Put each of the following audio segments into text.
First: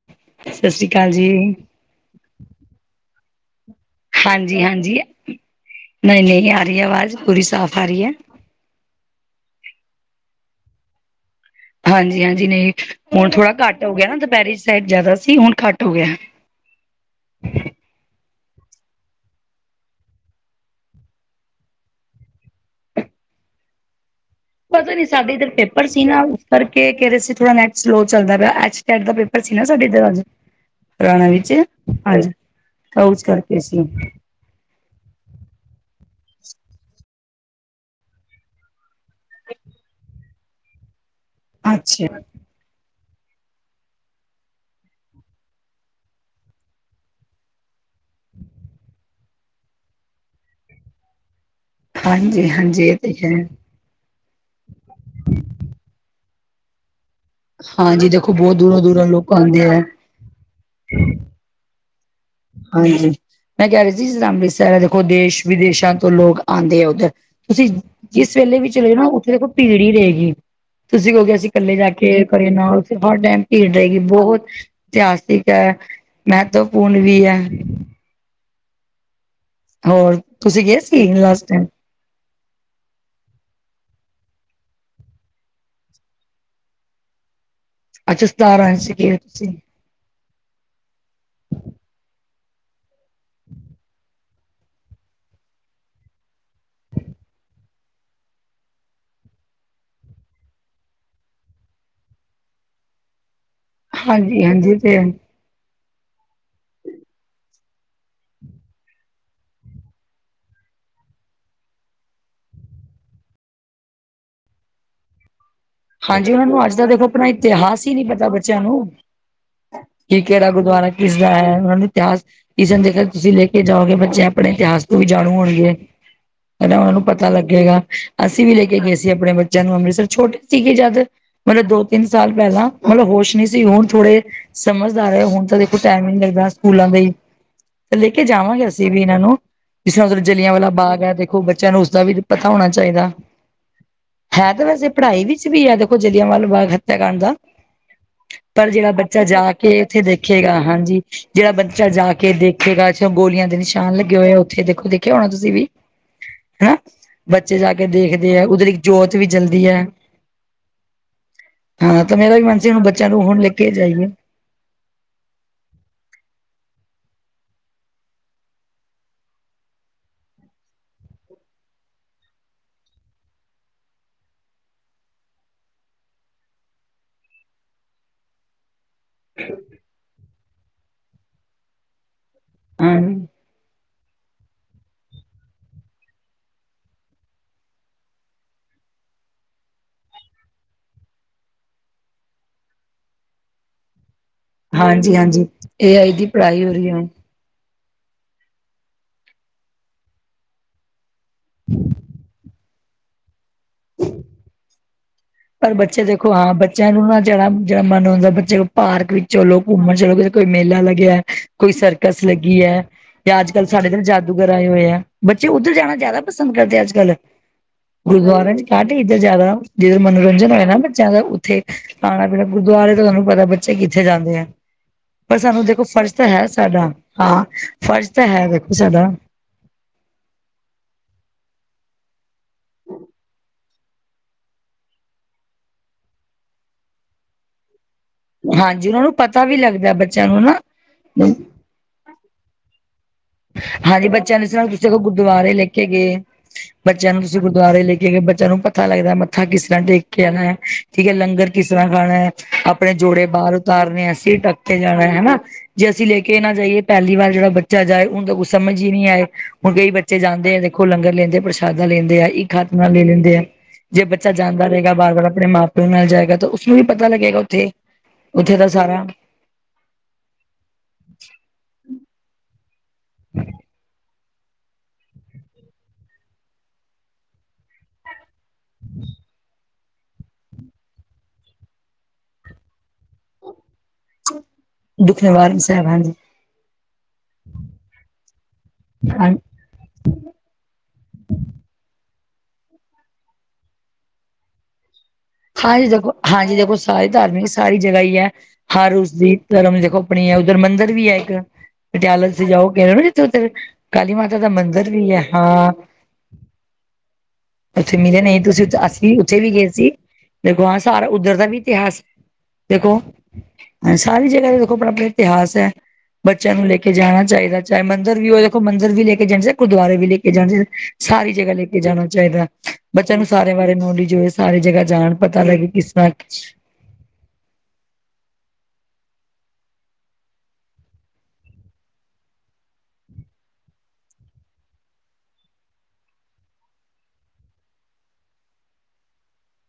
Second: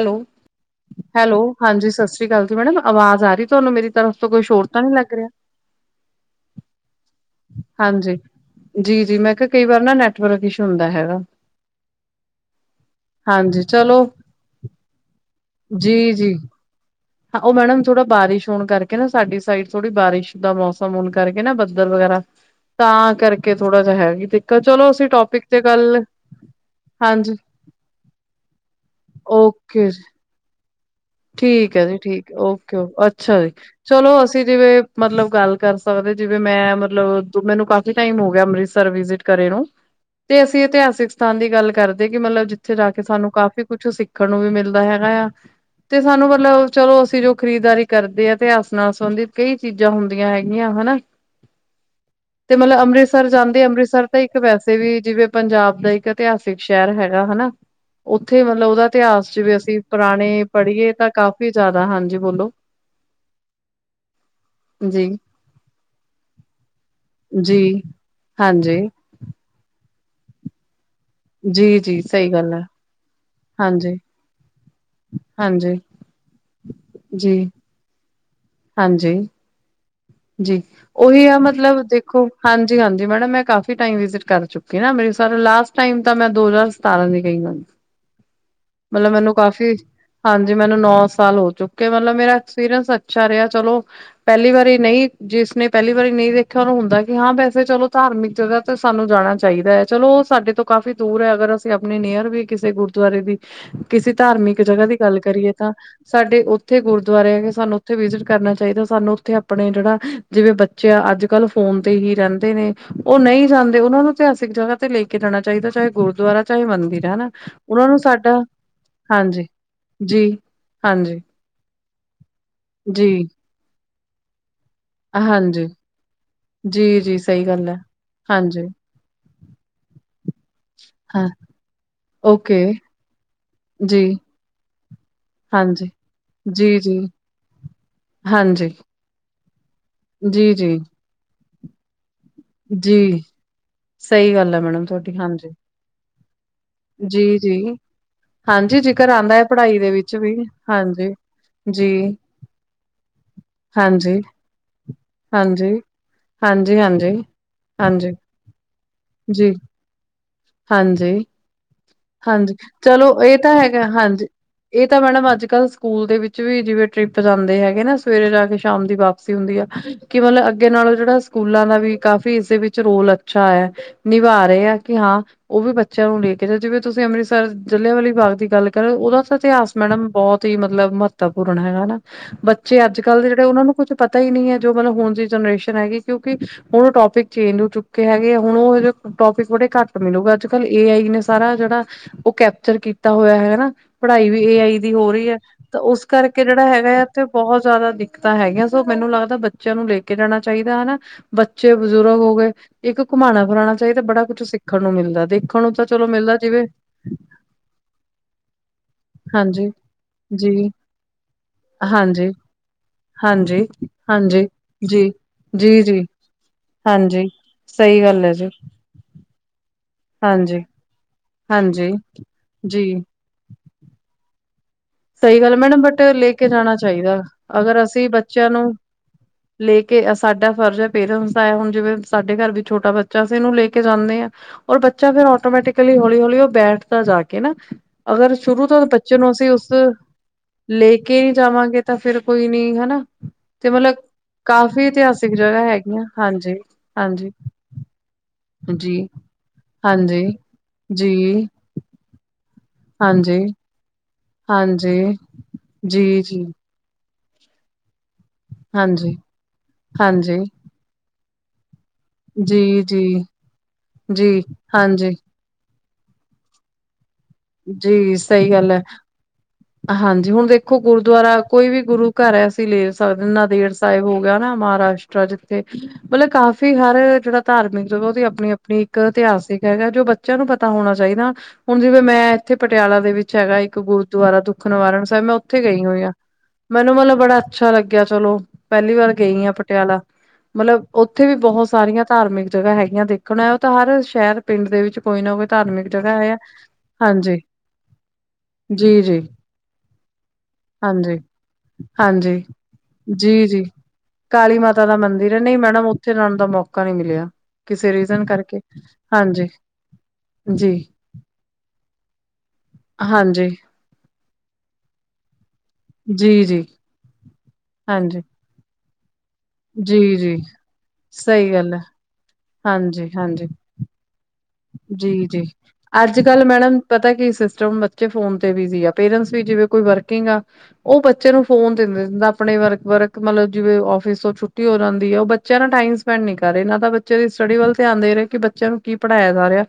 Hello, Sat Sri ਅਕਾਲ ਜੀ hello ਹਾਂਜੀ ਸਤਿ ਸ੍ਰੀ ਅਕਾਲ ਜੀ ਮੈਡਮ ਆਵਾਜ਼ ਆ ਰਹੀ ਤੁਹਾਨੂੰ ਮੇਰੀ? ਤਰਫ ਤੋਂ ਕੋਈ ਹਾਂਜੀ, ਸ਼ੋਰ ਤਾਂ ਨਹੀਂ ਹਾਂਜੀ ਲੱਗ ਰਿਹਾ। ਨਹੀਂ, ਨਹੀਂ ਆ ਰਹੀ ਆਵਾਜ਼ ਪੂਰੀ ਸਾਫ਼ ਆ ਰਹੀ ਹੈ। ਜੀ, ਜੀ ਮੈਂ ਕਿਹਾ ਕਈ ਵਾਰ ਨਾ ਨੈਟਵਰਕ ਇਸ਼ੂ ਹੁੰਦਾ ਹੈਗਾ। ਹਾਂਜੀ, ਹਾਂਜੀ ਨਹੀਂ ਹੁਣ ਥੋੜਾ ਹਾਂਜੀ ਘੱਟ ਹੋ ਗਿਆ ਨਾ ਦੁਪਹਿਰੇ ਸਾਈਡ ਜ਼ਿਆਦਾ ਸੀ ਹੁਣ ਘੱਟ ਹੋ ਗਿਆ ਜੀ, ਜੀ। ਉਹ ਮੈਡਮ ਥੋੜਾ ਬਾਰਿਸ਼ ਹੋਣ ਕਰਕੇ ਨਾ ਸਾਡੀ ਸਾਈਡ ਥੋੜੀ ਬਾਰਿਸ਼ ਦਾ ਮੌਸਮ ਹੋਣ ਕਰਕੇ ਨਾ ਬੱਦਲ ਵਗੈਰਾ ਤਾਂ ਕਰਕੇ, ਥੋੜਾ ਜੇਹਾ ਹੈ ਵੀ ਤੇ। ਪਤਾ ਨੀ ਸਾਡੇ ਇੱਧਰ ਪੇਪਰ ਗੱਲ ਸੀ ਨਾ ਉਸ ਕਰਕੇ ਕਹਿ ਰਹੇ ਸੀ ਹਾਂਜੀ ਥੋੜਾ ਨੈਟ ਸਲੋ ਚੱਲਦਾ ਪਿਆ ਅੱਜ ਟੈਂਥ ਦਾ ਪੇਪਰ ਸੀ ਨਾ ਸਾਡੇ ਓਕੇ ਜੀ ਇੱਧਰ ਅੱਜ। ਰਾਣਾ ਵਿੱਚ ਠੀਕ ਹੈ ਜੀ, ਠੀਕ ਹਾਂਜੀ ਹੈ ਓਕੇ ਓ ਉਸ ਅੱਛਾ ਜੀ ਕਰਕੇ ਸੀ ਚਲੋ ਅਸੀਂ। ਤੁਸੀਂ ਜਿਵੇਂ ਮਤਲਬ ਗੱਲ ਕਰ ਸਕਦੇ ਜਿਵੇਂ ਮੈਂ ਮਤਲਬ ਮੈਨੂੰ ਕਾਫੀ ਟਾਈਮ ਹੋ ਗਿਆ ਅੰਮ੍ਰਿਤਸਰ ਵਿਜਿਟ ਕਰੇ ਨੂੰ ਤੇ ਅਸੀਂ ਇਤਿਹਾਸਿਕ ਸਾਨ ਦੀ ਗੱਲ ਅੱਛਾ ਕਰਦੇ ਕਿ ਮਤਲਬ ਜਿੱਥੇ ਜਾ ਕੇ ਸਾਨੂੰ ਕਾਫ਼ੀ ਕੁੱਛ ਸਿੱਖਣ ਨੂੰ ਵੀ ਮਿਲਦਾ ਹੈਗਾ ਆ। ਤੇ ਸਾਨੂੰ, ਮਤਲਬ ਚਲੋ ਅਸੀਂ ਜੋ ਖਰੀਦਦਾਰੀ ਕਰਦੇ ਹਾਂ ਤੇ ਆਸ ਨਾਲ ਸੰਬੰਧਿਤ ਕਈ ਚੀਜ਼ਾਂ ਹੁੰਦੀਆਂ ਹੈਗੀਆਂ ਹੈਨਾ। ਤੇ ਮਤਲਬ ਹਾਂਜੀ-ਹਾਂਜੀ ਇਹ ਤੇ ਅੰਮ੍ਰਿਤਸਰ ਹੈ ਜਾਂਦੇ, ਅੰਮ੍ਰਿਤਸਰ ਤਾਂ ਇੱਕ ਵੈਸੇ ਵੀ ਜਿਵੇਂ ਪੰਜਾਬ ਦਾ ਇੱਕ ਇਤਿਹਾਸਿਕ ਸ਼ਹਿਰ ਹੈਗਾ ਹਨਾ ਹਾਂਜੀ ਦੇਖੋ ਉੱਥੇ ਬਹੁਤ ਮਤਲਬ ਉਹਦਾ ਦੂਰੋਂ-ਦੂਰੋਂ ਇਤਿਹਾਸ ਲੋਕ ਚ ਵੀ ਆਉਂਦੇ ਅਸੀਂ ਹੈ ਪੁਰਾਣੇ ਪੜ੍ਹੀਏ ਤਾਂ ਕਾਫੀ ਜ਼ਿਆਦਾ। ਹਾਂਜੀ, ਬੋਲੋ? ਹਾਂਜੀ, ਮੈਂ ਕਹਿ ਰਹੀ ਸੀ ਅੰਮ੍ਰਿਤਸਰ ਦੇਖੋ ਜੀ, ਦੇਸ਼ ਵਿਦੇਸ਼ਾਂ ਤੋਂ ਲੋਕ ਆਉਂਦੇ ਆ ਉੱਧਰ। ਤੁਸੀਂ ਜੀ, ਜਿਸ ਵੇਲੇ ਵੀ ਹਾਂਜੀ, ਚਲੇ ਜੋ ਨਾ ਉੱਥੇ ਦੇਖੋ ਭੀੜ ਹੀ ਰਹੇਗੀ, ਤੁਸੀਂ ਕਿਹੋਗੇ ਅਸੀਂ ਇਕੱਲੇ ਜੀ, ਜਾ ਜੀ ਕੇ ਸਹੀ ਘਰੇ ਗੱਲ ਹੈ। ਨਾਲ ਫਿਰ ਹਰ ਟਾਈਮ ਭੀੜ ਹਾਂਜੀ, ਰਹੇਗੀ ਬਹੁਤ ਇਤਿਹਾਸਿਕ ਹਾਂਜੀ, ਹੈ, ਮਹੱਤਵਪੂਰਨ ਵੀ ਜੀ, ਹੈ। ਹਾਂਜੀ। ਹੋਰ? ਜੀ, ਤੁਸੀਂ ਗਏ ਸੀ ਉਹੀ ਆ ਲਾਸਟ ਟਾਈਮ ਮਤਲਬ ਦੇਖੋ। ਹਾਂਜੀ, ਹਾਂਜੀ ਮੈਡਮ ਮੈਂ ਕਾਫੀ ਟਾਈਮ ਵਿਜਿਟ ਕਰ ਚੁੱਕੀ ਨਾ ਮੇਰੀ ਸ ਲਾਸਟ ਟਾਈਮ ਤਾਂ ਮੈਂ ਦੋ ਹਜ਼ਾਰ ਸਤਾਰਾਂ ਦੀ ਗਈ ਹਾਂ। ਅੱਛਾ, ਸਤਾਂਰਾ ਆਏ ਮਤਲਬ ਸੀਗੇ ਮੈਨੂੰ ਤੁਸੀਂ? ਕਾਫ਼ੀ ਹਾਂਜੀ, ਮੈਨੂੰ ਨੌ ਸਾਲ ਹੋ ਚੁੱਕੇ ਮਤਲਬ ਮੇਰਾ ਐਕਸਪੀਰੀਅੰਸ ਅੱਛਾ ਰਿਹਾ ਚਲੋ, ਪਹਿਲੀ ਵਾਰੀ ਨਹੀਂ, ਜਿਸਨੇ ਪਹਿਲੀ ਵਾਰੀ ਨਹੀਂ ਦੇਖਿਆ ਉਹਨੂੰ ਹੁੰਦਾ ਕਿ ਹਾਂ ਵੈਸੇ ਚਲੋ ਧਾਰਮਿਕ ਜਗ੍ਹਾ ਤੇ ਸਾਨੂੰ ਜਾਣਾ ਚਾਹੀਦਾ ਹੈ। ਚਲੋ, ਉਹ ਸਾਡੇ ਤੋਂ ਕਾਫ਼ੀ ਦੂਰ ਹੈ ਅਗਰ ਅਸੀਂ ਆਪਣੇ ਨੇਅਰ ਵੀ ਕਿਸੇ ਗੁਰਦੁਆਰੇ ਦੀ ਕਿਸੇ ਹਾਂਜੀ ਧਾਰਮਿਕ ਹਾਂਜੀ ਜਗ੍ਹਾ ਦੀ ਤੇ ਗੱਲ ਕਰੀਏ ਤਾਂ ਸਾਡੇ ਉੱਥੇ ਗੁਰਦੁਆਰੇ ਹੈਗੇ ਸਾਨੂੰ ਉੱਥੇ ਵਿਜਿਟ ਕਰਨਾ ਚਾਹੀਦਾ। ਸਾਨੂੰ ਉੱਥੇ ਆਪਣੇ ਜਿਹੜਾ, ਜਿਵੇਂ ਬੱਚੇ ਅੱਜ-ਕੱਲ੍ਹ ਫੋਨ ਤੇ ਹੀ ਰਹਿੰਦੇ ਨੇ, ਉਹ ਨਹੀਂ ਜਾਂਦੇ ਉਹਨਾਂ ਨੂੰ ਇਤਿਹਾਸਿਕ ਜਗ੍ਹਾ ਤੇ ਲੈ ਕੇ ਜਾਣਾ ਚਾਹੀਦਾ ਚਾਹੇ ਹਾਂਜੀ ਗੁਰਦੁਆਰਾ ਉਹਨਾਂ ਚਾਹੇ ਨੂੰ ਅੱਜ ਦਾ ਦੇਖੋ ਮੰਦਿਰ ਆਪਣਾ ਹਨਾ ਇਤਿਹਾਸ ਉਹਨਾਂ ਹੀ ਨੂੰ ਨਈ ਪਤਾ ਸਾਡਾ ਬੱਚਿਆਂ ਨੂੰ ਹਾਂਜੀ ਕੀ ਜੀ ਕਿਹੜਾ ਗੁਰਦੁਆਰਾ ਕਿਸ ਹਾਂਜੀ ਦਾ ਐ ਉਹਨਾਂ ਨੇ ਇਤਿਹਾਸ ਕਿਸੇ ਦਿਨ ਜੀ ਤੁਸੀਂ ਲੈ ਕੇ ਜਾਓਗੇ, ਬੱਚੇ ਆਪਣੇ ਇਤਿਹਾਸ ਤੋਂ ਵੀ ਜਾਣੂ ਹਾਂਜੀ ਹੋਣਗੇ ਕਹਿੰਦੇ ਉਹਨਾਂ ਜੀ ਨੂੰ ਜੀ ਪਤਾ ਸਹੀ ਗੱਲ ਹੈ ਲੱਗੇਗਾ। ਅਸੀਂ ਵੀ ਲੈ ਹਾਂਜੀ ਕੇ ਗਏ ਸੀ ਆਪਣੇ ਬੱਚਿਆਂ ਨੂੰ ਅੰਮ੍ਰਿਤਸਰ ਛੋਟੇ ਸੀ ਕਿ ਜਦ ਹਾਂ ਮਤਲਬ ਦੋ ਤਿੰਨ ਸਾਲ ਓਕੇ ਪਹਿਲਾਂ ਮਤਲਬ ਹੋਸ਼ ਨਈ ਸੀ ਹੁਣ ਜੀ ਥੋੜੇ ਸਮਝਦਾਰ ਐ ਹੁਣ ਤਾਂ ਦੇਖੋ ਹਾਂਜੀ ਟਾਈਮ ਹੀ ਨੀ ਲੱਗਦਾ ਜੀ ਸਕੂਲਾਂ ਜੀ ਦਾ ਹੀ, ਲੈ ਕੇ ਜਾਵਾਂਗੇ ਹਾਂਜੀ ਅਸੀਂ ਵੀ ਇਹਨਾਂ ਨੂੰ ਜਿਸ ਤਰ੍ਹਾਂ ਉਥਰ ਜਲੀਆਂ ਜੀ ਵਾਲਾ ਜੀ ਬਾਗ ਐ ਦੇਖੋ ਬੱਚਿਆਂ ਨੂੰ ਉਸਦਾ ਵੀ ਪਤਾ ਹੋਣਾ ਜੀ ਚਾਹੀਦਾ ਸਹੀ ਹੈ ਗੱਲ ਤੇ ਮੈਡਮ ਵੈਸੇ ਤੁਹਾਡੀ ਪੜ੍ਹਾਈ ਵੀ ਹਾਂਜੀ ਵੀ ਆ ਦੇਖੋ ਜਿਲਿਆਂ ਵਾਲਾ ਬਾਗ ਹੱਤਿਆ ਕਰਾਂਡ ਦਾ ਜੀ ਜੀ ਪਰ ਹਾਂਜੀ ਜਿਹੜਾ ਜ਼ਿਕਰ ਬੱਚਾ ਆਂਦਾ ਜਾ ਹੈ ਪੜ੍ਹਾਈ ਕੇ ਦੇ ਉੱਥੇ ਵਿੱਚ ਵੀ ਦੇਖੇਗਾ, ਹਾਂਜੀ ਜਿਹੜਾ ਜੀ ਬੱਚਾ ਜਾ ਕੇ ਦੇਖੇ ੇ ਗੋਲੀਆਂ ਦੇ ਨਿਸ਼ਾਨ ਲੱਗੇ ਹਾਂਜੀ ਹੋਏ ਆ ਉੱਥੇ ਦੇਖ-ਦੇਖ ਦੇਖਿਆ ਹੋਣਾ ਤੁਸੀਂ ਵੀ ਹਾਂਜੀ ਹਨਾ। ਹਾਂਜੀ ਹਾਂਜੀ ਬੱਚੇ ਜਾ ਕੇ ਹਾਂਜੀ ਦੇਖਦੇ ਐ ਉੱਧਰ ਇੱਕ ਜੋਤ ਵੀ ਜੀ ਚਲਦੀ ਐ। ਹਾਂਜੀ- ਤਾਂ ਮੇਰਾ ਵੀ ਹਾਂਜੀ, ਮਨ ਸੀ ਹੁਣ ਬੱਚਿਆਂ ਚਲੋ ਨੂੰ ਇਹ ਹੁਣ ਲੈ ਤਾਂ ਕੇ ਹੈਗਾ ਜਾਈਏ ਹਾਂਜੀ ਇਹ ਤਾਂ ਮੈਡਮ ਅੱਜ-ਕੱਲ ਸਕੂਲ ਦੇ ਵਿੱਚ ਵੀ ਜਿਵੇਂ ਟ੍ਰਿਪ ਜਾਂਦੇ ਹੈਗੇ ਨਾ ਸਵੇਰੇ ਜਾ ਕੇ ਸ਼ਾਮ ਦੀ ਵਾਪਸੀ ਹੁੰਦੀ ਆ। ਕਿ ਮਤਲਬ ਅੱਗੇ ਨਾਲੋਂ ਜਿਹੜਾ ਸਕੂਲਾਂ ਦਾ ਵੀ ਕਾਫੀ ਇਸਦੇ ਵਿੱਚ ਰੋਲ ਅੱਛਾ ਏ। ਨਿਭਾ ਰਹੇ ਆ ਕਿ ਹਾਂ ਉਹ ਵੀ ਬੱਚਿਆਂ ਨੂੰ ਲੈ ਕੇ ਜਾ, ਜਿਵੇਂ ਤੁਸੀਂ ਅੰਮ੍ਰਿਤਸਰ ਜਲ੍ਹਿਆਂਵਾਲੇ ਬਾਗ ਦੀ ਗੱਲ ਕਰੋ ਉਹਦਾ ਤਾਂ ਇਤਿਹਾਸ ਮੈਡਮ ਬਹੁਤ ਹੀ ਮਤਲਬ ਮਹੱਤਵਪੂਰਨ ਹੈਗਾ ਨਾ, ਬੱਚੇ ਹਾਂ ਅੱਜ-ਕੱਲ੍ਹ ਦੇ ਜਿਹੜੇ ਉਹਨਾਂ ਨੂੰ ਕੁੱਝ ਪਤਾ ਹੀ ਨੀ ਐ। ਜੋ ਮਤਲਬ ਹੁਣ ਦੀ ਜਨਰੇਸ਼ਨ ਹੈਗੀ ਕਿਉਂਕਿ ਹੁਣ ਉਹ ਟੋਪਿਕ ਚੇਂਜ ਹੋ ਚੁੱਕੇ ਹੈਗੇ ਹੁਣ ਉਹ ਟੋਪਿਕ ਬੜੇ ਘੱਟ ਮਿਲੂਗਾ। ਅੱਜ-ਕੱਲ ਏ ਆਈ ਨੇ ਸਾਰਾ ਜਿਹੜਾ ਉਹ ਕੈਪਚਰ ਕੀਤਾ ਹੋਇਆ ਐ। ਪੜ੍ਹਾਈ ਵੀ ਏ ਆਈ ਦੀ ਹੋ ਹਾਂਜੀ ਰਹੀ ਐ ਹਾਂਜੀ ਤੇ ਏ ਉਸ ਆਈ ਦੀ ਕਰਕੇ ਪੜ੍ਹਾਈ ਜਿਹੜਾ ਹੋ ਰਹੀ ਹੈਗਾ ਆ ਹੈ ਉੱਥੇ ਬਹੁਤ ਜ਼ਿਆਦਾ ਦਿੱਕਤਾਂ ਹੈਗੀਆਂ ਸੋ ਮੈਨੂੰ ਲੱਗਦਾ ਬੱਚਿਆਂ ਨੂੰ ਲੈ ਕੇ ਜਾਣਾ ਚਾਹੀਦਾ ਹੈਨਾ। ਬੱਚੇ, ਬਜ਼ੁਰਗ ਹੋ ਗਏ। ਇੱਕ ਘੁਮਾਣਾ ਫਿਰਾਉਣਾ ਚਾਹੀਦਾ ਬੜਾ ਕੁੱਛ ਸਿੱਖਣ ਨੂੰ ਮਿਲਦਾ ਦੇਖ ਪਰ ਬੱਚੇ ਦੇਖੋ ਹਾਂ ਬੱਚਿਆਂ ਨੂੰ ਨਾ ਜਾਣਾ ਜਿਹੜਾ ਮਨ ਹੁੰਦਾ ਬੱਚੇ ਪਾਰਕ ਵਿੱਚ ਚਲੋ, ਹਾਂਜੀ ਘੁੰਮਣ ਚਲੋ ਕੋਈ ਜੀ ਮੇਲਾ ਲੱਗਿਆ, ਕੋਈ ਸਰਕਸ ਹਾਂਜੀ ਲੱਗੀ ਐ ਜਾਂ ਹਾਂਜੀ ਅੱਜ-ਕੱਲ੍ਹ ਸਾਡੇ ਹਾਂਜੀ ਜਾਦੂਗਰ ਆਏ ਹੋ ਪਏ ਆ। ਜੀ ਬੱਚੇ ਉੱਧਰ ਜੀ ਜਾਣਾ ਜੀ ਜ਼ਿਆਦਾ ਪਸੰਦ ਕਰਦੇ ਅੱਜ-ਕੱਲ ਹਾਂਜੀ ਸਹੀ ਗੱਲ ਹੈ ਜੀ ਗੁਰਦੁਆਰ ਚ ਘੱਟ ਇੱਧਰ ਜਿਆਦਾ ਜਿੱਧਰ ਮਨੋਰੰਜਨ ਹਾਂਜੀ ਹੋਏ ਨਾ ਜ਼ਿਆਦਾ ਉੱਥੇ ਹਾਂਜੀ ਆਉ ਖਾਣਾਪੀਣਾ ਜੀ ਗੁਰਦੁਆਰੇ ਤੋਂ ਤੁਹਾਨੂੰ ਪਤਾ ਬੱਚੇ ਕਿੱਥੇ ਜਾਂਦੇ ਆ ਪਰ ਸਹੀ ਗੱਲ ਸਾਨੂੰ ਮੈਡਮ ਦੇਖੋ ਬਟ ਫਰਜ਼ ਤਾਂ ਲੈ ਹੈ ਕੇ ਜਾਣਾ ਸਾਡਾ ਚਾਹੀਦਾ ਹਾਂ ਅਗਰ ਅਸੀਂ ਫਰਜ਼ ਤਾਂ ਹੈ ਬੱਚਿਆਂ ਨੂੰ ਵਖੋ ਸਾਡਾ ਲੈ ਕੇ ਸਾਡਾ ਫਰਜ਼ ਐ, ਪੇਰੈਂਟਸ ਦਾ ਹੁਣ ਜਿਵੇਂ ਸਾਡੇ ਘਰ ਵੀ ਛੋਟਾ ਬੱਚਾਸੀ ਇਹਨੂੰ ਲੈ ਕੇ ਜਾਂਦੇ ਆ। ਔਰ ਬੱਚਾ ਫੇਰ ਆਟੋਮੈਟਿਕਲੀ ਹੌਲੀ-ਹੌਲੀ ਉਹ ਬੈਠਦਾ ਜਾ ਕੇ ਨਾ ਅਗਰ ਸ਼ੁਰੂ ਤੋਂ ਹਾਂਜੀ ਉਹਨਾਂ ਬੱਚੇ ਨੂੰ ਪਤਾ ਅਸੀਂ ਵੀ ਉਸ ਲੱਗਦਾ ਬੱਚਿਆਂ ਨੂੰ ਨਾ ਲੈ ਕੇ ਨੀ ਜਾਵਾਂਗੇ ਤਾਂ ਫੇਰ ਕੋਈ ਨੀ ਹਨਾ ਤੇ ਮਤਲਬ ਹਾਂਜੀ, ਬੱਚਿਆਂ ਨੂੰ ਸੁ ਕਾਫ਼ੀ ਤੁਸੀਂ ਇਤਿਹਾਸਿਕ ਗੁਰਦੁਆਰੇ ਜਗ੍ਹਾ ਲੈ ਕੇ ਹੈਗੀਆਂ ਗਏ, ਹਾਂਜੀ ਬੱਚਿਆਂ ਨੂੰ ਹਾਂਜੀ ਤੁਸੀਂ ਗੁਰਦੁਆਰੇ ਲੈ ਕੇ ਬੱਚਿਆਂ ਨੂੰ ਪਤਾ ਜੀ ਲੱਗਦਾ ਹੈ ਮੱਥਾ ਕਿਸ ਤਰ੍ਹਾਂ ਟੇਕ ਕੇ ਹਾਂਜੀ ਆਣਾ ਏ, ਠੀਕ ਐ, ਜੀ ਲੰਗਰ ਕਿਸ ਤਰ੍ਹਾਂ ਖਾਣਾ ਏ। ਆਪਣੇ ਜੋੜੇ ਹਾਂਜੀ ਬਾਹਰ ਉਤਾਰਨੇ ਆ, ਅਸੀਂ ਸਿਰ ਢੱਕ ਕੇ ਹਾਂਜੀ ਜਾਣਾ। ਜੇ ਅਸੀਂ ਲੈ ਜੀ ਕੇ ਜੀ ਨਾ ਜਾਈਏ ਤੇ ਪਹਿਲੀ ਵਾਰ ਜਿਹੜਾ ਬੱਚਾ ਜਾਏ ਹੁਣ ਤਾਂ ਕੁਛ ਸਮਝ ਹੀ ਨਈ ਹਾਂਜੀ ਆਏ ਹੁਣ ਕਈ ਬੱਚੇ ਹਾਂਜੀ ਜਾਂਦੇ ਉਹ ਲੰਗਰ ਲੈਂਦੇ, ਪ੍ਰਸ਼ਾਦਾ ਲੈਂਦੇ ਇੱਕ ਹੱਥ ਜੀ ਨਾਲ ਲੈ ਜੀ ਲੈਂਦੇ ਆ ਜੇ ਜੀ ਬੱਚਾ ਜਾਂਦਾ ਰਹੇਗਾ ਬਾਰ ਹਾਂਜੀ -ਵਾਰ ਆਪਣੇ ਨਾਲ ਜਾਏਗਾ ਤਾਂ ਉਸਨੂੰ ਵੀ ਪਤਾ ਲੱਗੇਗਾ ਉੱਥੇ ਜੀ ਸਹੀ ਉੱਥੇ ਦਾ ਗੱਲ ਐ। ਸਾਰਾ ਹਾਂਜੀ ਹੁਣ ਦੇਖੋ ਗੁਰੂਦੁਆਰਾ ਕੋਈ ਵੀ ਗੁਰੂ ਘਰ ਹੈ ਅਸੀਂ ਲੈ ਸਕਦੇ ਨਾਂਦੇੜ ਸਾਹਿਬ ਹੋ ਗਿਆ ਨਾ ਮਹਾਰਾਸ਼ਟਰ ਜਿੱਥੇ ਮਤਲਬ ਕਾਫ਼ੀ ਹਰ ਜਿਹੜਾ ਧਾਰਮਿਕ ਉਹਦੀ ਆਪਣੀ ਆਪਣੀ ਇੱਕ ਇਤਿਹਾਸਿਕ ਹੈਗਾ। ਜੋ ਬੱਚਿਆਂ ਨੂੰ ਪਤਾ ਹੋਣਾ ਚਾਹੀਦਾ ਹੁਣ ਜਿਵੇਂ ਮੈਂ ਇੱਥੇ ਪਟਿਆਲਾ ਦੇ ਵਿੱਚ ਹੈਗਾ, ਇੱਕ ਗੁਰਦੁਆਰਾ ਦੁੱਖ ਨਿਵਾਰਨ ਦੁੱਖ ਸਾਹਿਬ ਮੈਂ ਨਿਵਾਰਨ ਉੱਥੇ ਗਈ ਸਾਹਿਬ ਹੋਈ ਹਾਂ ਹਾਂਜੀ ਮੈਨੂੰ ਮਤਲਬ ਬੜਾ ਅੱਛਾ ਲੱਗਿਆ ਚਲੋ ਪਹਿਲੀ ਵਾਰ ਹਾਂ ਗਈ ਆ ਪਟਿਆਲਾ ਮਤਲਬ ਉੱਥੇ ਵੀ ਬਹੁਤ ਸਾਰੀਆਂ ਧਾਰਮਿਕ ਜਗ੍ਹਾ ਹੈਗੀਆਂ ਦੇਖਣਾ ਆ। ਉਹ ਤਾਂ ਹਰ ਸ਼ਹਿਰ, ਪਿੰਡ ਦੇ ਵਿੱਚ ਕੋਈ ਨਾ ਕੋਈ ਹਾਂਜੀ ਧਾਰਮਿਕ ਦੇਖੋ, ਜਗ੍ਹਾ ਹੈ ਹਾਂਜੀ ਦੇਖੋ ਸਾਰੇ ਹਾਂਜੀ ਧਾਰਮਿਕ, ਸਾਰੀ ਜਗ੍ਹਾ ਹੀ ਹੈ, ਹਰ ਜੀ ਜੀ ਉਸਦੀ ਧਰਮ ਦੇਖੋ ਆਪਣੀ ਹੈ ਉੱਧਰ ਮੰਦਿਰ ਵੀ ਹੈ ਹਾਂਜੀ ਇੱਕ ਪਟਿਆਲੇ ਹਾਂਜੀ 'ਚ ਜਾਓ ਕਹਿ ਗਏ ਉਧਰ, ਜੀ ਉਥੇ ਜੀ ਕਾਲੀ ਮਾਤਾ ਦਾ ਮੰਦਿਰ ਵੀ ਹੈ ਹਾਂ ਮੌਕਾ ਨੀ ਮਿਲਿਆ, ਕਿਸੇ ਉੱਥੇ ਮਿਲੇ ਰੀਜ਼ਨ ਨਹੀਂ ਕਰਕੇ, ਤੁਸੀਂ ਅਸੀਂ ਉੱਥੇ ਹਾਂਜੀ ਵੀ ਗਏ ਸੀ। ਦੇਖੋ ਜੀ ਹਾਂ ਸਾਰਾ ਉੱਧਰ ਦਾ ਵੀ ਇਤਿਹਾਸ, ਦੇਖੋ ਹਾਂਜੀ ਸਾਰੀ ਜਗ੍ਹਾ ਤੇ ਦੇਖੋ ਆਪਣਾ ਆਪਣਾ ਇਤਿਹਾਸ ਹੈ, ਜੀ ਬੱਚਿਆਂ ਜੀ ਨੂੰ ਲੈ ਕੇ ਜਾਣਾ ਚਾਹੀਦਾ ਚਾਹੇ ਮੰਦਿਰ ਹਾਂਜੀ ਵੀ ਹੋ ਮੰਦਿਰ ਵੀ ਲੈ ਕੇ ਜਾਣਾ ਚਾਹੀਦਾ, ਗੁਰਦੁਆਰੇ ਜੀ ਵੀ ਲੈ ਕੇ ਜੀ ਜਾਣਾ ਚਾਹੀਦਾ, ਸਾਰੀ ਸਹੀ ਜਗ੍ਹਾ ਲੈ ਗੱਲ ਕੇ ਹੈ ਜਾਣਾ ਚਾਹੀਦਾ ਹਾਂਜੀ ਬੱਚਿਆਂ ਨੂੰ ਹਾਂਜੀ ਸਾਰੇ ਬਾਰੇ ਨੌਲੇਜ ਹੋਏ, ਸਾਰੀ ਜਗ੍ਹਾ ਜਾਣ ਜੀ ਪਤਾ ਜੀ, ਲੱਗੇ ਕਿਸ ਤਰ੍ਹਾਂ ਅੱਜ- ਕੱਲ ਮੈਡਮ ਪਤਾ ਕੀ ਸਿਸਟਮ ਬੱਚੇ ਫੋਨ ਤੇ ਵੀ ਆ ਪੇਰੈਂਟਸ ਵੀ ਜਿਵੇਂ ਕੋਈ ਵਰਕਿੰਗ ਆ ਉਹ ਬੱਚੇ ਨੂੰ ਫੋਨ ਦਿੰਦੇ ਆਪਣੇ ਵਰਕ, ਵਰਕ ਮਤਲਬ ਜਿਵੇਂ ਆਫਿਸ ਤੋਂ ਛੁੱਟੀ ਹੋ ਜਾਂਦੀ ਹੈ ਉਹ ਬੱਚਿਆਂ ਨਾਲ ਟਾਈਮ ਸਪੈਂਡ ਨੀ ਕਰ ਰਹੇ ਨਾ ਤਾਂ ਬੱਚੇ ਦੀ ਸਟੱਡੀ ਵੱਲ ਧਿਆਨ ਦੇ ਰਹੇ ਕਿ ਬੱਚਿਆਂ ਨੂੰ ਕੀ ਪੜ੍ਹਾਇਆ ਜਾ ਰਿਹਾ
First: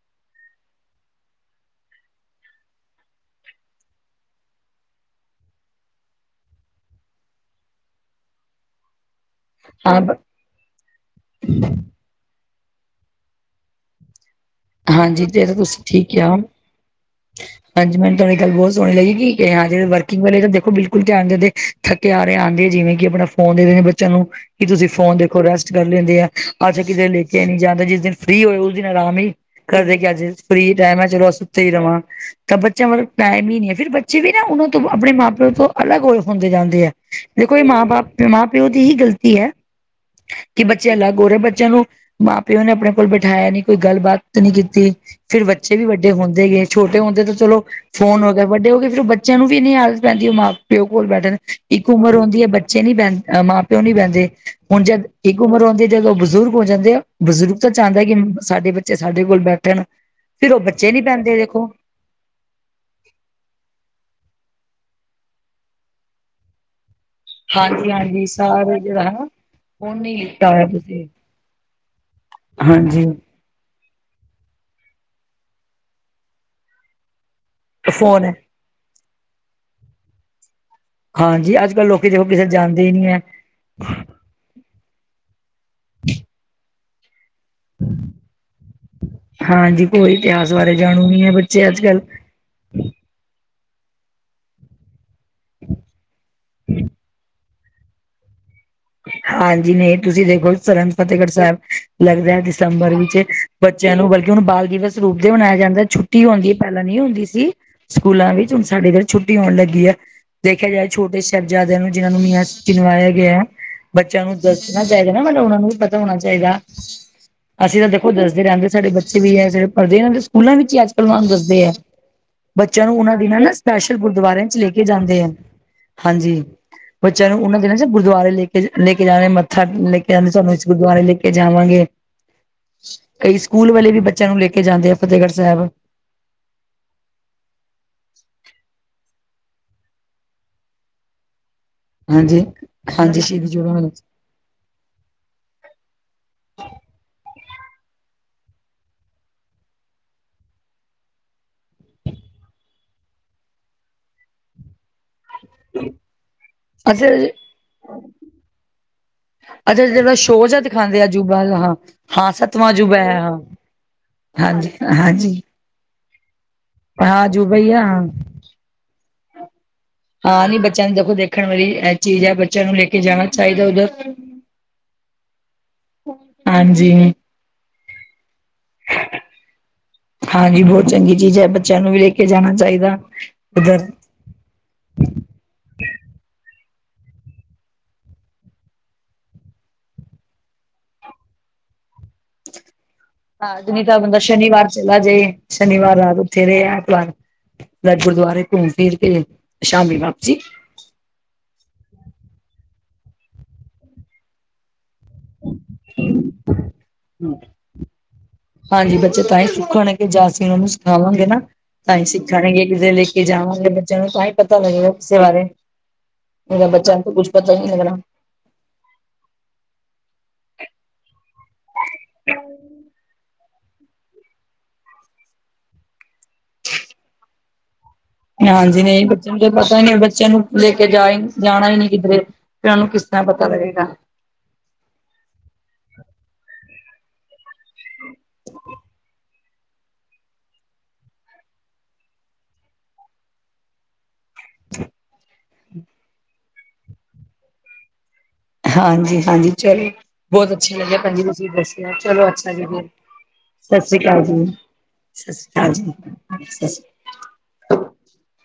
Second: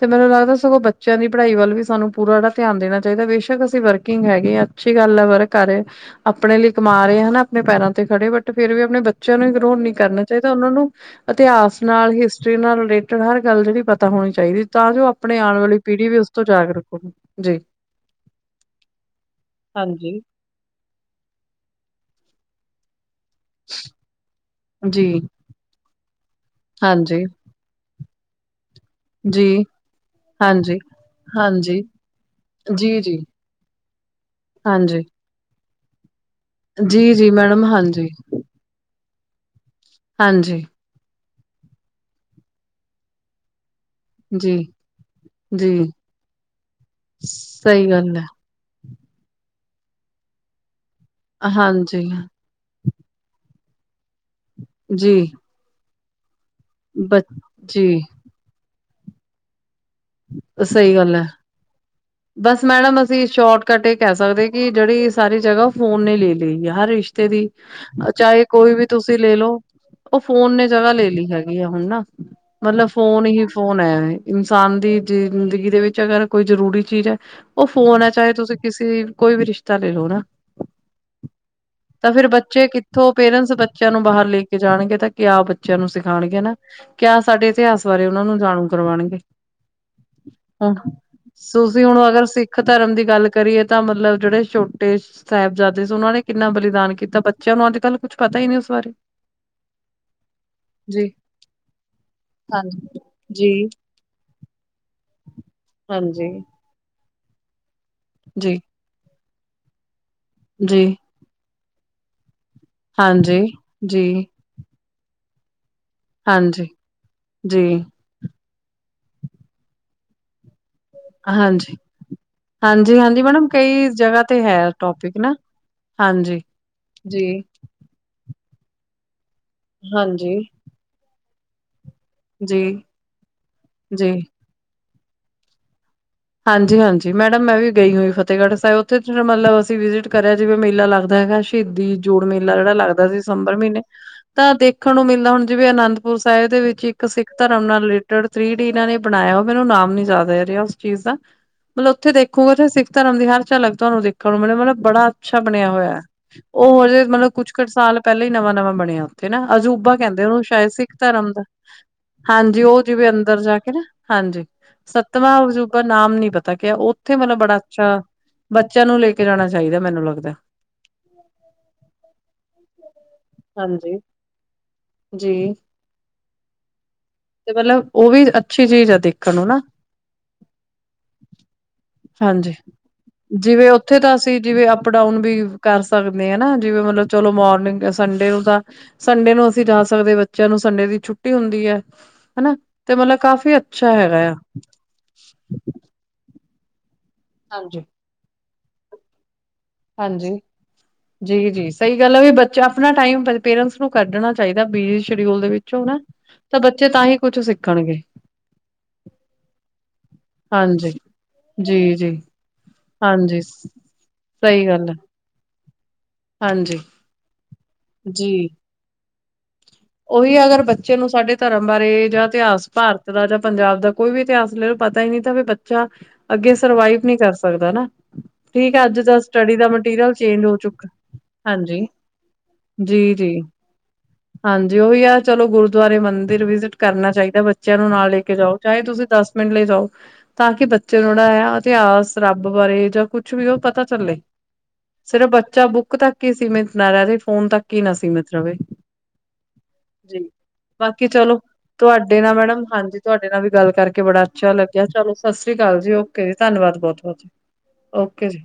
ਤੇ ਮੈਨੂੰ ਲੱਗਦਾ ਸਗੋਂ ਬੱਚਿਆਂ ਦੀ ਪੜ੍ਹਾਈ ਵੱਲ ਵੀ ਸਾਨੂੰ ਪੂਰਾ ਜਿਹੜਾ ਧਿਆਨ ਦੇਣਾ ਚਾਹੀਦਾ ਬੇਸ਼ਕ ਅਸੀਂ ਵਰਕਿੰਗ ਹੈਗੇ ਹਾਂ ਅੱਛੀ ਗੱਲ ਹੈ ਵਰਕ ਕਰ ਰਹੇ, ਆਪਣੇ ਲਈ ਕਮਾ ਰਹੇ ਹਨਾ ਆਪਣੇ ਪੈਰਾਂ ਤੇ ਖੜੇ ਬਟ ਫਿਰ ਵੀ ਆਪਣੇੇ ਬੱਚਿਆਂ ਨੂੰ ਇਗਨੋਰ ਨਹੀ ਹਾਂ ਕਰਨਾ ਚਾਹੀਦਾ, ਉਹਨਾਂ ਨੂੰ ਇਤਿਹਾਸ ਨਾਲ ਹਿਸਟਰੀ ਨਾਲ ਰਿਲੇਟਿਡ ਹਰ ਗੱਲ ਜਿਹੜੀ ਪਤਾ ਹੋਣੀ ਚਾਹੀਦੀ ਤਾਂ ਜੋ ਹਾਂਜੀ ਆਪਣੇ ਜੈਸੇ ਆਉਣ ਵਾਲੀ ਤੁਸੀਂ ਠੀਕ ਪੀੜ੍ਹੀ ਵੀ ਉਸ ਕਿਹਾ, ਤੋਂ ਜਾਗਰੂਕ ਹੋਵੇ ਜੀ। ਹਾਂਜੀ ਮੈਨੂੰ ਤੁਹਾਡੀ ਗੱਲ ਬਹੁਤ ਸੋਹਣੀ ਲੱਗੇਗੀ ਹਾਂਜੀ ਵਰਕਿੰਗ ਵਾਲੇ ਤਾਂ ਦੇਖੋ ਬਿਲ ਧਿਆਨ ਦਿੰਦੇ, ਥੱਕੇ ਹਾਰੇ ਆਉਂਦੇ ਜਿਵੇਂ ਕਿ ਆਪਣਾ ਫੋਨ ਦਿੰਦੇ ਨੇ ਬੱਚਿਆਂ ਨੂੰ ਕਿ ਤੁਸੀਂ ਜੀ, ਫੋਨ ਦੇਖੋ, ਰੈਸਟ ਕਰ ਲੈਂਦੇ ਆ, ਅੱਜ ਕਿਤੇ ਹਾਂਜੀ, ਲੇਟਿਆ ਨਹੀਂ ਜਾਂਦਾ ਜਿਸ ਦਿਨ ਫ੍ਰਰੀ ਹੋਏ ਉਸ ਦਿਨ ਆਰਾਮ ਹੀ ਜੀ, ਘਰ ਦੇ ਕੇ ਅੱਜ ਫਰੀ ਹਾਂਜੀ, ਟਾਈਮ ਹੈ ਚਲੋ ਅਸੀਂ ਸੁੱਤੇਹੀ ਹਾਂਜੀ, ਰਵਾਂ ਤਾਂ ਬੱਚਿਆਂ ਜੀ, ਵੱਲ ਜੀ। ਟਾਈਮ ਹੀ ਨਹੀਂ ਹੈ, ਫਿਰ ਬੱਚੇ ਵੀ ਨਾ ਉਹਨਾਂ ਤੋਂ ਹਾਂਜੀ, ਆਪਣੇ ਮਾਂ ਪਿਓ ਤੋਂ ਅਲੱਗ ਹੋਏ ਹੁੰਦੇ ਜਾਂਦੇ ਹੈ, ਜੀ, ਜੀ ਦੇਖੋ ਇਹ ਮੈਡਮ ਮਾਂ- ਹਾਂਜੀ, ਬਾਪ, ਮਾਂ -ਪਿਓ ਦੀ ਹੀ ਗਲਤੀ ਹੈ ਹਾਂਜੀ ਕਿ ਬੱਚੇ ਅਲੱਗ ਹੋ ਰਹੇ, ਬੱਚਿਆਂ ਨੂੰ ਮਾਂ- ਪਿਓ ਨੇ ਆਪਣੇ ਕੋਲ ਬਿਠਾਇਆ ਨਹੀਂ ਕੋਈ ਗੱਲਬਾਤ ਨਹੀਂ ਜੀ, ਕੀਤੀ, ਫਿਰ ਬੱਚੇ ਵੀ ਜੀ। ਵੱਡੇ ਹੁੰਦੇ ਗਏ, ਛੋਟੇ ਹੁੰਦੇ ਤਾਂ ਚਲੋ ਸਹੀ ਗੱਲ ਫੋਨ ਹੈ ਵੱਡੇ ਹੋ ਗਏ ਫੇਰ ਉਹ ਬੱਚਿਆਂ ਨੂੰ ਵੀ ਆਦਤ ਪੈਂਦੀ ਉਹ ਮਾਂ ਪਿਓ ਕੋਲ ਬੈਠਣ ਦੀ, ਇੱਕ ਹਾਂਜੀ, ਉਮਰ ਹੁੰਦੀ ਹੈ ਬੱਚ ਬੱਚੇ ਨੀ ਪੈਂ, ਮਾਂ -ਪਿਓ ਨੀ ਬਹਿੰਦੇ, ਹੁਣ ਜਦ ਜੀ, ਇੱਕ ਉਮਰ ਆਉਂਦੀ ਜਦੋਂ ਉਹ ਬਜ਼ੁਰਗ ਹੋ ਜਾਂਦੇ ਆ, ਬ ਬਜ਼ੁਰਗ ਤਾਂ ਜੀ, ਚਾਹੁੰਦਾ ਕਿ ਸਾਡੇ ਬੱਚੇ ਸਾਡੇ ਕੋਲ ਬੈਠਣ ਫਿਰ ਉਹ ਬੱਚੇ ਸਹੀ ਨੀ ਗੱਲ ਹੈ ਪੈਂਦੇ ਦੇਖੋ ਬਸ ਮੈਡਮ ਅਸੀਂ ਸ਼ੋਰਟਕੱਟ ਇਹ ਕਹਿ ਸਕਦੇ ਕਿ ਜਿਹੜੀ ਸਾਰੀ ਜਗ੍ਹਾ ਉਹ ਫੋਨ ਨੇ ਲੈ ਲਈ ਹੈ, ਹਰ ਰਿਸ਼ ਰਿਸ਼ਤੇ ਦੀ, ਹਾਂਜੀ ਹਾਂਜੀ ਚਾਹੇ ਕੋਈ ਸਾਰੇ ਵੀ ਜਿਹੜਾ ਤੁਸੀਂ ਹਨਾ ਲੈ ਲਓ ਨਹੀਂ ਉਹ ਲਿੱਤਾ ਫੋਨ ਨੇ ਹੋਇਆ ਜਗ੍ਹਾ ਤੁਸੀਂ ਲੈ ਲਈ ਹੈਗੀ ਆ ਹੁਣ ਨਾ, ਮਤਲਬ ਹਾਂਜੀ ਫੋਨ ਹੀ ਫੋਨ ਹੈ, ਇਨਸਾਨ ਦੀ ਜ਼ਿੰਦਗੀ ਦੇ ਵਿੱਚ ਅਗਰ ਕੋਈ ਜ਼ਰੂਰੀ ਚੀਜ਼ ਹੈ ਉਹ ਫੋਨ ਆ, ਚਾਹੇ ਤੁਸੀਂ ਕਿਸੇ ਕੋਈ ਵੀ ਰਿਸ਼ਤਾ ਲੈ ਲਓ ਨਾ ਹਾਂਜੀ ਅੱਜ ਕੱਲ੍ਹ ਲੋਕੀ ਤਾਂ ਦੇਖੋ ਫਿਰ ਕਿਸੇ ਬੱਚੇ ਜਾਂਦੇ ਹੀ ਨੀ ਕਿੱਥੋਂ ਹੈ ਪੇਰੈਂਟਸ ਬੱਚਿਆਂ ਨੂੰ ਬਾਹਰ ਲਈ ਜਾਣਗੇ, ਤਾਂ ਕਿਆ ਬੱਚਿਆਂ ਨੂੰ ਸਿਖਾਉਣਗੇ ਨਾ ਕਿਆ ਸਾਡੇ ਇਤਿਹਾਸ ਬਾਰੇ ਉਹਨਾਂ ਨੂੰ ਜਾਣੂ ਕਰਵਾਉਣਗੇ ਹਾਂਜੀ ਕੋਈ ਇਤਿਹਾਸ ਬਾਰੇ ਜਾਣੂ ਨੀ ਹੈ ਬੱਚੇ, ਅੱਜ ਤੁਸੀਂ ਹੁਣ ਕੱਲ੍ਹ ਅਗਰ ਸਿੱਖ ਧਰਮ ਦੀ ਗੱਲ ਕਰੀਏ ਤਾਂ ਮਤਲਬ ਜਿਹੜੇ ਛੋਟੇ ਸਾਹਿਬਜ਼ਾਦੇ ਸੀ ਉਹਨਾਂ ਨੇ ਕਿੰਨਾ ਬਲੀਦਾਨ ਕੀਤਾ ਬੱਚਿਆਂ ਨੂੰ ਅੱਜ- ਕੱਲ ਕੁੱਛ ਪਤਾ ਹੀ ਨਹੀਂ ਉਸ ਬਾਰੇ ਹਾਂਜੀ ਨਹੀਂ ਤੁਸੀਂ ਦੇਖੋ ਸਰਹੰਦ ਜੀ ਫਤਿਹਗੜ੍ਹ ਸਾਹਿਬ ਲੱਗਦਾ ਦਿਸੰਬਰ ਹਾਂਜੀ ਵਿੱਚ ਬ ਜੀ ਬਚਿਆ ਨੂੰ ਬਲਕਿ ਹੁਣ ਬਾਲ ਦਿਵਸ ਰੂਪ ਦੇ ਮਨਾਇਆ ਜਾਂਦਾ ਛੁੱਟੀ ਹਾਂਜੀ ਹੁੰਦੀ ਹੈ ਪਹਿਲਾਂ ਨਹੀ ਹੁੰਦੀ ਸੀ ਸਕੂਲਾਂ ਵਿੱਚ ਜੀ ਹੁਣ ਸਾਡੇ ਫਿਰ ਛੁੱਟੀ ਹੋਣ ਲੱਗੀ ਆ, ਦੇਖਿਆ ਜੀ ਜਾਏ ਛੋਟੇ ਸਾਹਿਬਜ਼ਾਦਿਆਂ ਨੂੰ ਜਿਹਨਾਂ ਨੂੰ ਮੀਆਂ ਚਣਵਾਇਆ ਹਾਂਜੀ, ਗਿਆ, ਜੀ, ਬੱਚਿਆਂ ਨੂੰ ਦੱਸਣਾ ਚਾਹੀਦਾ ਨਾ ਮਤਲਬ ਉਹ ਨੂੰ ਵੀ ਪਤਾ ਹੋਣਾ ਚਾਹੀਦਾ, ਹਾਂਜੀ, ਜੀ, ਅਸੀਂ ਤਾਂ ਦੇਖੋ ਦੱਸਦੇ ਰਹਿੰਦੇ ਸਾਡੇ ਬੱਚੇ ਵੀ ਹੈ ਜਿਹੇ ਪੜ੍ਹਦੇ ਸਕੂਲਾ ਵਿੱਚ ਹੀ ਅੱਜ ਕੱਲ ਮਨੂੰ ਦੱਸਦੇ ਆ ਹਾਂਜੀ। ਬੱਚਿਆਂ ਨੂੰ ਉਹਨਾਂ ਹਾਂਜੀ-ਹਾਂਜੀ ਦਿਨਾਂ ਮੈਡਮ ਨਾ ਕਈ ਸਪੈਸ਼ਲ ਜਗ੍ਹਾ ਤੇ ਗੁਰਦੁਆਰਿਆਂ ਹੈ 'ਚ ਲੈ ਕੇ ਟੋਪਿਕ ਜਾਂਦੇ ਹੈ ਨਾ ਹਾਂਜੀ, ਜੀ, ਬੱਚਿਆਂ ਨੂੰ ਉਹਨਾਂ ਜਿ ਗੁਰਦੁਆਰੇ ਲੈ ਕੇ ਲੈ ਕੇ ਜਾਣੇ ਮੱਥਾ ਲੈ ਕੇ ਜਾਂਦੇ ਹਾਂਜੀ। ਤੁਹਾਨੂੰ ਅਸੀਂ ਗੁਰਦੁਆਰੇ ਲੈ ਕੇ ਜਾਵਾਂਗੇ ਜੀ, ਕਈ ਸਕੂਲ ਵਾਲੇ ਵੀ ਜੀ, ਬੱਚਿਆਂ ਨੂੰ ਲੈ ਕੇ ਜਾਂਦੇ ਆ ਫ਼ਤਿਹਗੜ੍ਹ ਸਾਹਿਬ ਹਾਂਜੀ, ਹਾਂਜੀ। ਮੈਡਮ ਮੈਂ ਵੀ ਗਈ ਹੋਈ ਫਤਿਹਗੜ੍ਹ ਸਾਹਿਬ। ਉੱਥੇ ਮਤਲਬ ਅਸੀਂ ਵਿਜਿਟ ਕਰਿਆ ਜਿਵੇਂ ਮੇਲਾ ਲੱਗਦਾ ਹੈਗਾ। ਸ਼ਹੀਦੀ ਜੋੜ ਹਾਂਜੀ ਮੇਲਾ ਜਿਹੜਾ ਲੱਗਦਾ ਸੀ ਹਾਂਜੀ ਸ਼ਹੀਦੀ ਦਸੰਬਰ ਜੋੜਾ ਮਹੀਨੇ ਤਾਂ ਦੇਖਣ ਨੂੰ ਮਿਲਦਾ ਹੁਣ ਜਿਵੇਂ ਅਨੰਦਪੁਰ ਸਾਹਿਬ ਦੇ ਵਿੱਚ ਇੱਕ ਸਿੱਖ ਧਰਮ ਨਾਲ ਰਿਲੇਟਿਡ ਥਰੀ ਡੀ ਨਾ ਇਹਨਾਂ ਨੇ ਬਣਾਇਆ ਵਾ ਮੈਨੂੰ ਨਾਮ ਨੀ ਯਾਦ ਇਹ ਰਿਹਾ। ਚੀਜ਼ ਦਾ, ਮਤਲਬ ਉੱਥੇ ਦੇਖੂਗਾ ਉੱਥੇ ਸਿੱਖ ਧਰਮ ਦੀ ਹਰ ਝਲਕ ਤੁਹਾਨੂੰ ਦੇਖਣ ਨੂੰ ਮਿਲੂ ਮਤਲਬ ਬੜਾ ਅੱਛਾ ਬਣਿਆ ਹੋਇਆ। ਉਹ ਹਜੇ ਅੱਛਾ ਮਤਲਬ ਕੁੱਛ ਕੁ ਸਾਲ ਪਹਿਲਾਂ ਹੀ ਨਵਾਂ-ਨਵਾਂ ਬਣਿਆ ਉੱਥੇ। ਤੇ ਨਾ ਅੱਛਾ ਅਜੂਬਾ ਜਿਹੜਾ ਕਹਿੰਦੇ ਉਹਨੂੰ ਸ਼ੋਅ ਜਾ ਸ਼ਾਇਦ ਸਿੱਖ ਦਿਖਾਉਂਦੇ ਆ ਧਰਮ ਦਾ। ਅਜੂਬਾ ਹਾਂ ਹਾਂ ਹਾਂਜੀ ਸੱਤਵਾਂ ਉਹ ਅਜੂਬਾ ਜਿਵੇਂ ਹੈ ਹਾਂ ਅੰਦਰ ਜਾ ਕੇ ਨਾ ਹਾਂਜੀ, ਸੱਤਵਾਂ ਅਜੂ ਪਰ ਨਾਮ ਨੀ ਪਤਾ ਕਿਆ ਉੱਥੇ ਹਾਂ ਮਤਲਬ ਬੜਾ ਅਜੂਬਾ ਹੀ ਆ ਅੱਛਾ, ਹਾਂ ਬੱਚਿਆਂ ਨੂੰ ਲੈ ਕੇ ਜਾਣਾ ਚਾਹੀਦਾ ਮੈਨੂੰ ਲੱਗਦਾ। ਆ ਨੀ ਬੱਚਿਆਂ ਨੂੰ ਦੇਖੋ ਦੇਖਣ ਵਾਲੀ ਇਹ ਚੀਜ਼ ਹੈ ਬੱਚਿਆਂ ਨੂੰ ਲੈ ਕੇ ਜਾਣਾ ਚਾਹੀਦਾ ਉੱਧਰ। ਹਾਂਜੀ ਜੀ। ਹਾਂਜੀ। ਤੇ ਮਤਲਬ, ਉਹ ਵੀ ਅੱਛੀ ਚੀਜ਼ ਆ ਦੇਖਣ ਨੂੰ ਨਾ। ਹਾਂਜੀ ਬਹੁਤ ਚੰਗੀ ਚੀਜ਼ ਹੈ ਬੱਚਿਆਂ ਨੂੰ ਵੀ ਲੈ ਕੇ ਜਾਣਾ ਚਾਹੀਦਾ, ਉੱਧਰ। ਦਾ ਸੀ ਜਿਵੇਂ ਆਪਾਂ ਅਪ ਡਾਊਨ ਵੀ ਕਰ ਸਕਦੇ ਆ ਨਾ ਜਿਵੇਂ ਮਤਲਬ ਚਲੋ ਮੋਰਨਿੰਗ ਸੰਡੇ ਨੂੰ ਤਾਂ ਸੰਡੇ ਨੂੰ ਅਸੀਂ ਜਾ ਸਕਦੇ ਬੱਚਿਆਂ ਨੂੰ ਸੰਡੇ ਦੀ ਛੁੱਟੀ ਹੁੰਦੀ ਹੈ, ਹਨਾ। ਤੇ ਮਤਲਬ ਕਾਫ਼ੀ ਹਾਂ ਨਹੀਂ ਅੱਛਾ ਤਾਂ ਬੰਦਾ ਹੈਗਾ ਆ। ਸ਼ਨੀਵਾਰ ਚਲਾ ਜੇ, ਸ਼ਨੀਵਾਰ ਰਾਤ ਉੱਥੇ ਰਹੇ ਐਤਵਾਰ ਹਾਂਜੀ ਗੁਰਦੁਆਰੇ ਘੁੰਮ-ਫਿਰ ਕੇ ਸ਼ਾਮੀ ਵਾਪਸੀ ਹਾਂਜੀ ਜੀ-ਜੀ ਸਹੀ ਗੱਲ ਹੈ ਵੀ ਬੱਚਾ ਆਪਣਾ ਟਾਈਮ ਪੇਰੈਂਟਸ ਨੂੰ ਕੱਢਣਾ ਚਾਹੀਦਾ ਬਿਜੀ ਸ਼ਡਿਊਲ ਦੇ ਵਿੱਚ। ਵਿਚੋਂ ਨਾ ਤਾਂ ਬੱਚੇ ਤਾਂ ਹੀ ਕੁਛ ਸਿੱਖਣਗੇ। ਹਾਂਜੀ ਬੱਚੇ ਤਾਂ ਹੀ ਸੁੱਖਣਗੇ ਜਾਂ ਅਸੀਂ ਉਹਨਾਂ ਨੂੰ ਹਾਂਜੀ ਸਿਖਾਵਾਂਗੇ ਨਾ। ਜੀ ਤਾਂ ਹੀ ਜੀ ਸਿੱਖਣਗੇ ਜੇ ਲੈ ਕੇ ਹਾਂਜੀ ਜਾਵਾਂਗੇ ਸਹੀ ਬੱਚਿਆਂ ਨੂੰ ਤਾਂ ਹੀ ਪਤਾ ਗੱਲ ਲੱਗੇਗਾ ਹੈ ਕਿਸੇ ਬਾਰੇ। ਮੇਰਾ ਹਾਂਜੀ ਬੱਚਿਆਂ ਨੂੰ ਤੋਂ ਕੁੱਛ ਪਤਾ ਹੀ ਨਹੀਂ ਲੱਗਣਾ। ਜੀ। ਉਹੀ ਅਗਰ ਬੱਚੇ ਨੂੰ ਸਾਡੇ ਧਰਮ ਬਾਰੇ ਜਾਂ ਇਤਿਹਾਸ ਭਾਰਤ ਦਾ ਜਾਂ ਪੰਜਾਬ ਦਾ ਕੋਈ ਵੀ ਇਤਿਹਾਸ ਲੈ ਲਓ ਪਤਾ ਹੀ ਨਹੀਂ ਤ ਵੀ ਬੱਚਾ ਅੱਗੇ ਸਰਵਾਈਵ ਨੀ ਕਰ ਸਕਦਾ ਨਾ। ਠੀਕ ਹਾਂਜੀ ਹੈ ਅੱਜ ਨਹੀਂ ਦਾ ਬੱਚਿਆਂ ਨੂੰ ਤਾਂ ਸਟੱਡੀ ਦਾ ਪਤਾ ਹੀ ਨਹੀਂ ਮਟੀਰੀਅਲ ਬੱਚਿਆਂ ਨੂੰ ਚੇਂਜ ਹੋ ਲੈ ਕੇ ਚੁੱਕਾ ਜਾ ਜਾਣਾ ਹੀ ਹਾਂਜੀ ਨਹੀਂ ਕਿਧਰੇ। ਬੱਚਿਆਂ ਨੂੰ ਕਿਸ ਜੀ ਤਰ੍ਹਾਂ ਜੀ ਪਤਾ ਲੱਗੇਗਾ। ਹਾਂਜੀ ਉਹੀ ਆ ਚਲੋ ਗੁਰਦੁਆਰੇ ਮੰਦਿਰ ਵਿਜਿਟ ਕਰਨਾ ਚਾਹੀਦਾ ਬੱਚਿਆਂ ਨੂੰ ਨਾਲ ਲੈ ਕੇ ਜਾਓ ਚਾਹੇ ਤੁਸੀਂ ਦਸ ਮਿੰਟ ਲਈ ਜਾਓ ਤਾਂ ਕਿ ਬੱਚੇ ਨੂੰ ਜਿਹੜਾ ਆ ਇਤਿਹਾਸ ਰੱਬ ਬਾਰੇ ਜਾਂ ਕੁਛ ਵੀ ਉਹ ਪਤਾ ਚੱਲੇ। ਸਿਰਫ ਬੱਚਾ ਬੁੱਕ ਤੱਕ ਹੀ ਸੀਮਿਤ ਨਾ ਰਹਿ ਜੇ ਫੋਨ ਤੱਕ ਹੀ ਨਾ ਸੀਮਿਤ ਰਹੇ। ਹਾਂਜੀ। ਹਾਂਜੀ ਚਲੋ ਜੀ ਬਹੁਤ ਅੱਛਾ ਲੱਗਿਆ ਬਾਕੀ ਭੈਣ ਜੀ ਚਲੋ, ਤੁਸੀਂ ਦੱਸਿਆ ਤੁਹਾਡੇ ਚਲੋ ਨਾਲ ਅੱਛਾ ਮੈਡਮ ਜੀ ਫਿਰ ਹਾਂਜੀ ਤੁਹਾਡੇ ਨਾਲ ਵੀ ਗੱਲ ਸਤਿ ਸ੍ਰੀ ਕਰਕੇ ਬੜਾ ਅਕਾਲ ਜੀ ਅੱਛਾ ਲੱਗ ਗਿਆ ਚਲੋ ਸਤਿ ਸ੍ਰੀ ਅਕਾਲ ਜੀ ਓਕੇ ਜੀ ਧੰਨਵਾਦ ਬਹੁਤ-ਬਹੁਤ ਓਕੇ ਜੀ।